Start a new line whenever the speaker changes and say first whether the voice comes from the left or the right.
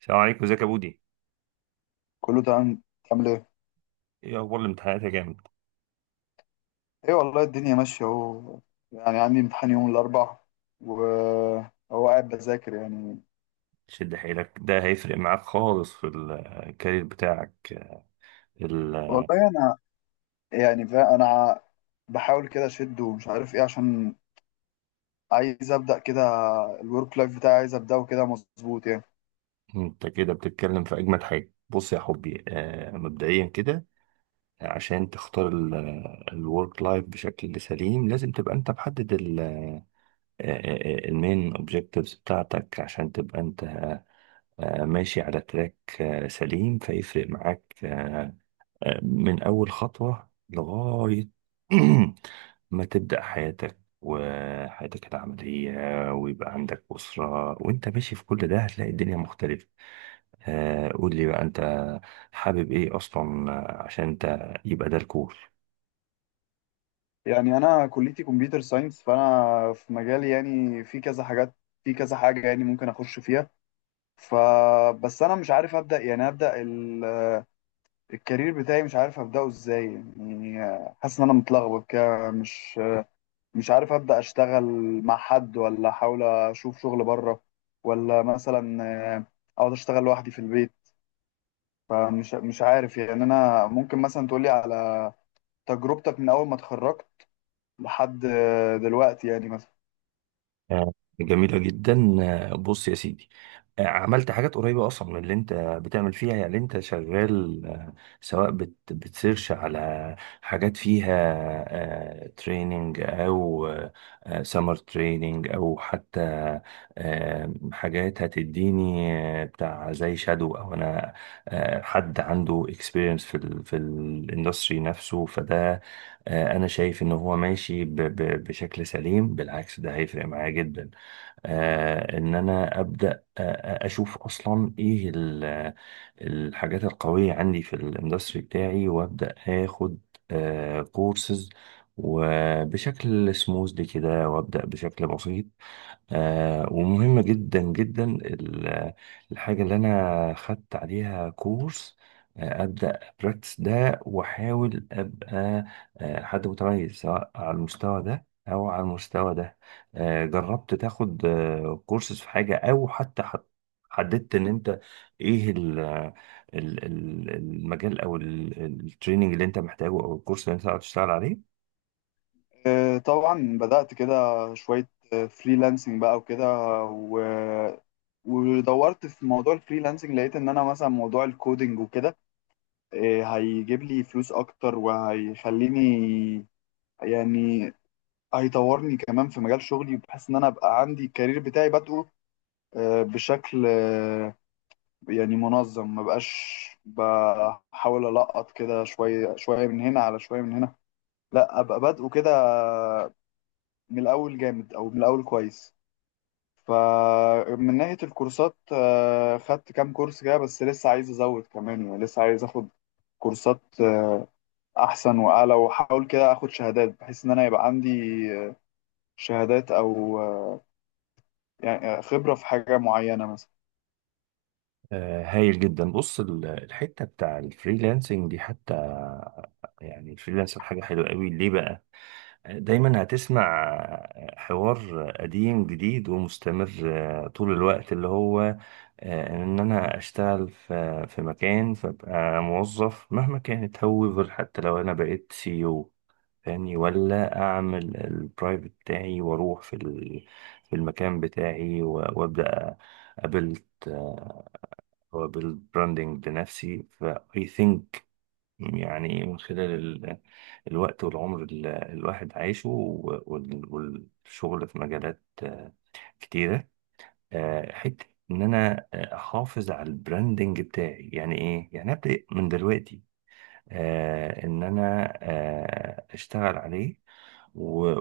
right: السلام عليكم. ازيك يا بودي؟
left: كله تمام. تعمل ايه؟
right: ايه اخبار الامتحانات يا جامد؟
left: ايه والله، الدنيا ماشية اهو، يعني عندي امتحان يوم الأربع وهو قاعد بذاكر يعني.
right: شد حيلك، ده هيفرق معاك خالص في الكارير بتاعك. ال-
left: والله أنا يعني أنا بحاول كده أشد ومش عارف ايه، عشان عايز أبدأ كده. الورك لايف بتاعي عايز أبدأه كده مظبوط يعني.
right: انت كده بتتكلم في اجمد حاجه. بص يا حبي، مبدئيا كده، عشان تختار الورك لايف بشكل سليم لازم تبقى انت محدد المين اوبجكتيفز بتاعتك، عشان تبقى انت ماشي على تراك سليم. فيفرق معاك من أول خطوة لغاية ما تبدأ حياتك وحياتك العملية، ويبقى عندك أسرة وأنت ماشي في كل ده، هتلاقي الدنيا مختلفة. قول لي بقى، أنت حابب إيه أصلا؟ عشان أنت يبقى ده الكور.
left: يعني أنا كليتي كمبيوتر ساينس، فأنا في مجالي يعني في كذا حاجات، في كذا حاجة يعني ممكن أخش فيها. فبس أنا مش عارف أبدأ، يعني أبدأ الكارير بتاعي، مش عارف ابداه ازاي. يعني حاسس ان انا متلخبط كده، مش عارف ابدا اشتغل مع حد، ولا احاول اشوف شغل بره، ولا مثلا آه، اقعد اشتغل لوحدي في البيت. فمش مش عارف، يعني انا ممكن مثلا تقولي على تجربتك من اول ما اتخرجت لحد دلوقتي، يعني مثلا.
right: آه، جميلة جدا. بص يا سيدي، عملت حاجات قريبة أصلا من اللي أنت بتعمل فيها. يعني أنت شغال، سواء بتسيرش على حاجات فيها تريننج، أو سمر تريننج، أو حتى حاجات هتديني بتاع زي شادو، أو أنا حد عنده اكسبيرينس في ال في الاندستري نفسه. فده انا شايف ان هو ماشي بشكل سليم. بالعكس، ده هيفرق معايا جدا، ان انا ابدا اشوف اصلا ايه الحاجات القويه عندي في الاندستري بتاعي، وابدا اخد كورسز، وبشكل سموز كده، وابدا بشكل بسيط. ومهم جدا جدا الحاجة اللي أنا خدت عليها كورس، أبدأ براكتس ده، وأحاول أبقى حد متميز، سواء على المستوى ده أو على المستوى ده. جربت تاخد كورسز في حاجة، أو حتى حددت إن أنت إيه المجال، أو التريننج اللي أنت محتاجه، أو الكورس اللي أنت هتشتغل عليه؟
left: طبعا بدات كده شويه فريلانسنج بقى وكده، و ودورت في موضوع الفريلانسنج. لقيت ان انا مثلا موضوع الكودينج وكده إيه، هيجيب لي فلوس اكتر وهيخليني، يعني هيطورني كمان في مجال شغلي، بحيث ان انا ابقى عندي الكارير بتاعي بادئه بشكل يعني منظم، ما بقاش بحاول القط كده شويه شويه من هنا، على شويه من هنا. لا، ابقى بادئه كده من الاول جامد او من الاول كويس. فمن ناحيه الكورسات خدت كام كورس كده، بس لسه عايز ازود كمان، يعني لسه عايز اخد كورسات احسن واعلى، واحاول كده اخد شهادات بحيث ان انا يبقى عندي شهادات، او يعني خبره في حاجه معينه مثلا.
right: هايل جدا. بص، الحته بتاع الفريلانسنج دي، حتى يعني الفريلانسر، حاجه حلوه قوي. ليه بقى؟ دايما هتسمع حوار قديم جديد ومستمر طول الوقت، اللي هو ان انا اشتغل في مكان، فابقى موظف مهما كانت هوفر، حتى لو انا بقيت سي او، فاهمني؟ ولا اعمل البرايفت بتاعي واروح في المكان بتاعي وابدا. قابلت هو بالبراندنج لنفسي، فاي ثينك، يعني من خلال الوقت والعمر اللي الواحد عايشه، والشغل في مجالات كتيرة. حتة ان انا احافظ على البراندنج بتاعي. يعني ايه؟ يعني ابدا من دلوقتي ان انا اشتغل عليه،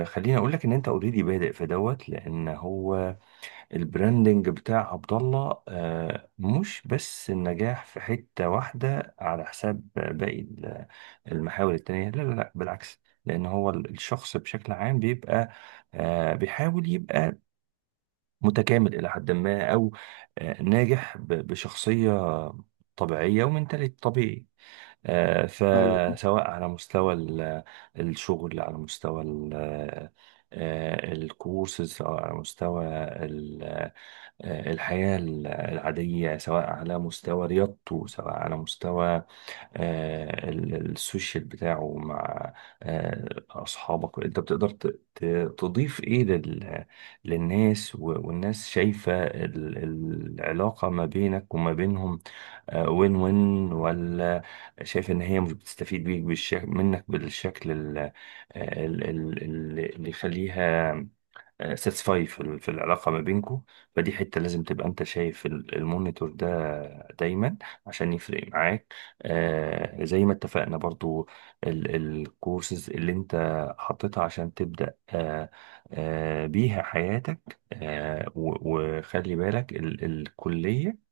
right: وخليني اقول لك ان انت اوريدي بادئ في دوت، لان هو البراندنج بتاع عبد الله مش بس النجاح في حتة واحدة على حساب باقي المحاور التانية. لا لا لا، بالعكس، لأن هو الشخص بشكل عام بيبقى بيحاول يبقى متكامل إلى حد ما، أو ناجح بشخصية طبيعية ومنتاليتي طبيعي.
left: ايوه.
right: فسواء على مستوى الشغل، على مستوى الكورسز، أو على مستوى ال- الحياة العادية، سواء على مستوى رياضته، سواء على مستوى السوشيال بتاعه مع أصحابك. أنت بتقدر تضيف إيه للناس، والناس شايفة العلاقة ما بينك وما بينهم وين وين، ولا شايف ان هي مش بتستفيد بيك بالشكل، منك بالشكل اللي يخليها ساتسفاي في العلاقه ما بينكم. فدي حته لازم تبقى انت شايف المونيتور ده دايما، عشان يفرق معاك. زي ما اتفقنا، برضو الكورسز اللي انت حطيتها عشان تبدا بيها حياتك، وخلي بالك الكليه،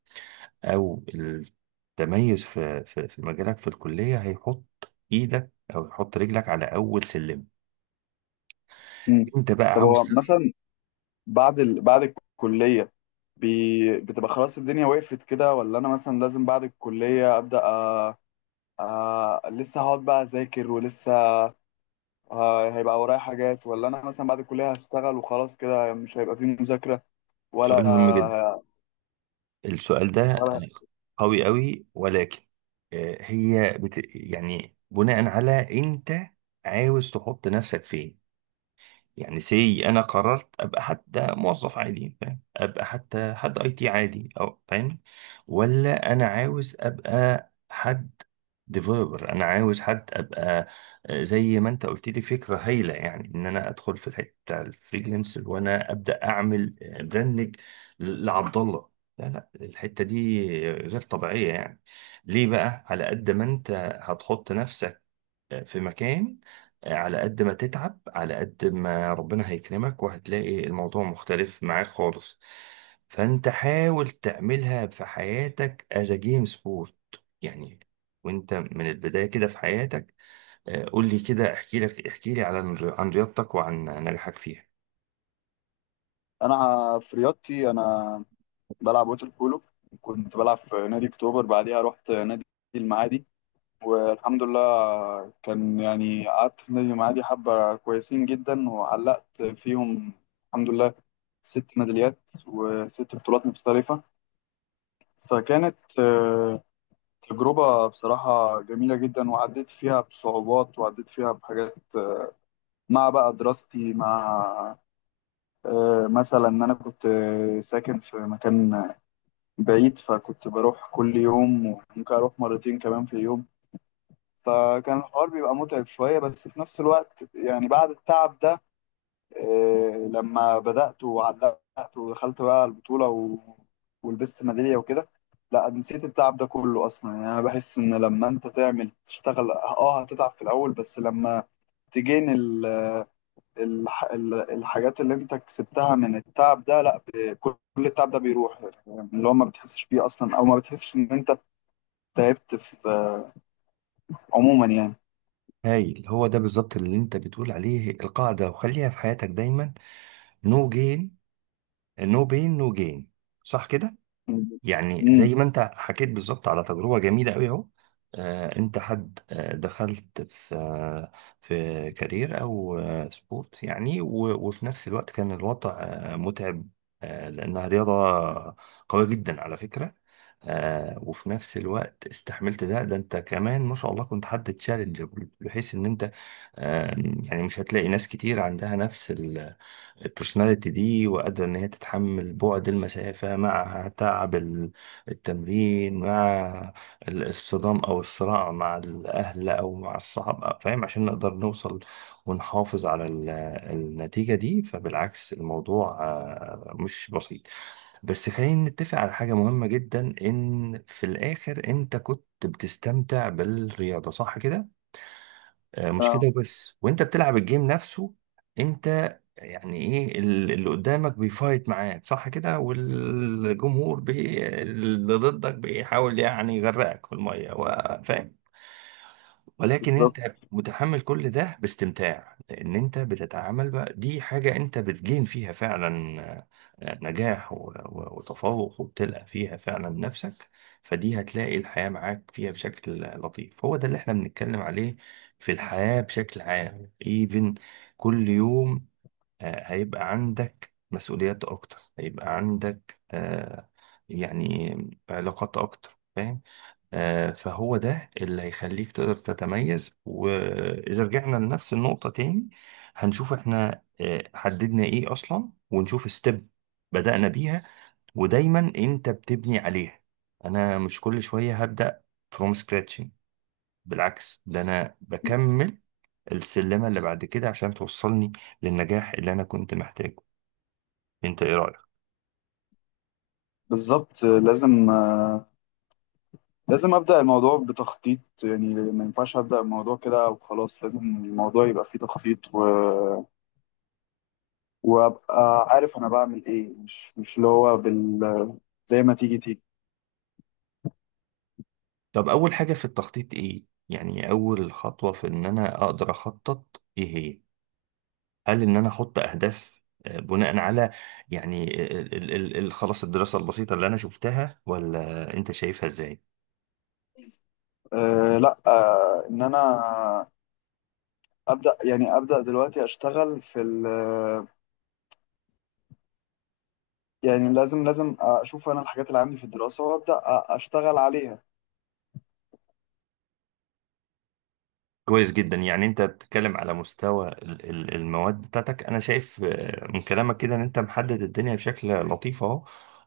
right: او التميز في مجالك، في الكليه هيحط ايدك او يحط رجلك على اول سلم،
left: مم.
right: انت بقى
left: طب
right: عاوز
left: هو
right: تطلع.
left: مثلا بعد الكليه، بتبقى خلاص الدنيا وقفت كده، ولا انا مثلا لازم بعد الكليه ابدا لسه هقعد بقى اذاكر، ولسه هيبقى ورايا حاجات، ولا انا مثلا بعد الكليه هشتغل وخلاص كده مش هيبقى فيه مذاكره
right: سؤال
left: ولا؟
right: مهم جدا، السؤال ده
left: ولا
right: قوي قوي، ولكن هي يعني بناء على انت عاوز تحط نفسك فين. يعني سي انا قررت ابقى حتى موظف عادي، فاهم؟ ابقى حتى حد اي تي عادي، او فاهم، ولا انا عاوز ابقى حد ديفلوبر؟ انا عاوز حد ابقى، زي ما انت قلت لي، فكره هايله، يعني ان انا ادخل في الحته بتاع الفريلانسر، وانا ابدا اعمل براندنج لعبد الله. لا لا، الحته دي غير طبيعيه، يعني ليه بقى؟ على قد ما انت هتحط نفسك في مكان، على قد ما تتعب، على قد ما ربنا هيكرمك، وهتلاقي الموضوع مختلف معاك خالص. فانت حاول تعملها في حياتك as a game sport، يعني وانت من البداية كده في حياتك. قول لي كده، احكي لي عن رياضتك وعن نجاحك فيها.
left: انا في رياضتي، انا بلعب ووتر بولو. كنت بلعب في نادي اكتوبر، بعديها رحت نادي المعادي. والحمد لله كان يعني قعدت في نادي المعادي حبة كويسين جدا، وعلقت فيهم الحمد لله ست ميداليات وست بطولات مختلفة. فكانت تجربة بصراحة جميلة جدا، وعديت فيها بصعوبات، وعديت فيها بحاجات، مع بقى دراستي، مع مثلا ان انا كنت ساكن في مكان بعيد، فكنت بروح كل يوم وممكن أروح مرتين كمان في اليوم. فكان الحوار بيبقى متعب شوية، بس في نفس الوقت يعني بعد التعب ده لما بدأت وعلقت ودخلت بقى البطولة ولبست ميدالية وكده، لا نسيت التعب ده كله أصلا. يعني أنا بحس إن لما أنت تعمل تشتغل هتتعب في الأول، بس لما تجين الحاجات اللي أنت كسبتها من التعب ده، لا، كل التعب ده بيروح، يعني اللي هو ما بتحسش بيه أصلا، أو ما بتحسش إن أنت تعبت في عموما يعني.
right: هايل، هو ده بالظبط اللي انت بتقول عليه القاعدة، وخليها في حياتك دايما: no gain no pain no gain. صح كده؟ يعني
left: امم.
right: زي ما انت حكيت بالظبط على تجربه جميله قوي اهو. انت حد دخلت في في كارير او سبورت، يعني وفي نفس الوقت كان الوضع متعب، لانها رياضه قويه جدا على فكره. وفي نفس الوقت استحملت ده، انت كمان ما شاء الله كنت حد تشالنج، بحيث ان انت آه، يعني مش هتلاقي ناس كتير عندها نفس البرسوناليتي دي، وقادرة إن هي تتحمل بعد المسافة مع تعب التمرين، مع الصدام أو الصراع مع الأهل أو مع الصحاب، فاهم؟ عشان نقدر نوصل ونحافظ على النتيجة دي. فبالعكس، الموضوع مش بسيط. بس خلينا نتفق على حاجة مهمة جدا، إن في الآخر أنت كنت بتستمتع بالرياضة، صح كده؟ مش
left: اه.
right: كده بس، وانت بتلعب الجيم نفسه، انت يعني ايه اللي قدامك بيفايت معاك، صح كده؟ والجمهور اللي ضدك بيحاول يعني يغرقك في الميه، فاهم؟ ولكن
left: بالظبط.
right: انت متحمل كل ده باستمتاع، لان انت بتتعامل بقى دي حاجة انت بتجين فيها فعلا نجاح وتفوق، وبتلقى فيها فعلا نفسك. فدي هتلاقي الحياة معاك فيها بشكل لطيف. هو ده اللي احنا بنتكلم عليه في الحياة بشكل عام. ايفن كل يوم هيبقى عندك مسؤوليات اكتر، هيبقى عندك يعني علاقات اكتر، فاهم؟ فهو ده اللي هيخليك تقدر تتميز. وإذا رجعنا لنفس النقطة تاني، هنشوف احنا حددنا ايه أصلا، ونشوف ستيب بدأنا بيها، ودايما انت بتبني عليها. أنا مش كل شوية هبدأ فروم scratching، بالعكس، ده أنا بكمل السلمة اللي بعد كده عشان توصلني للنجاح اللي أنا كنت محتاجه. انت ايه رأيك؟
left: بالظبط، لازم ابدا الموضوع بتخطيط، يعني ما ينفعش ابدا الموضوع كده وخلاص، لازم الموضوع يبقى فيه تخطيط وابقى عارف انا بعمل ايه، مش اللي هو زي ما تيجي تيجي.
right: طب أول حاجة في التخطيط ايه؟ يعني أول خطوة في إن أنا أقدر أخطط ايه هي؟ هل ان انا احط اهداف بناء على، يعني خلاص الدراسه البسيطه اللي انا شفتها، ولا انت شايفها ازاي؟
left: لا، ان انا ابدا، يعني ابدا دلوقتي اشتغل في ال يعني لازم اشوف انا الحاجات اللي عندي في الدراسه، وابدا اشتغل عليها.
right: كويس جدا، يعني انت بتتكلم على مستوى المواد بتاعتك. انا شايف من كلامك كده ان انت محدد الدنيا بشكل لطيف اهو،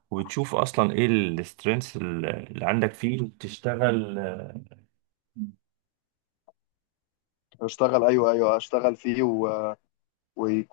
right: وبتشوف اصلا ايه السترينث اللي عندك فيه وبتشتغل
left: اشتغل، ايوه، ايوه، اشتغل فيه ويكون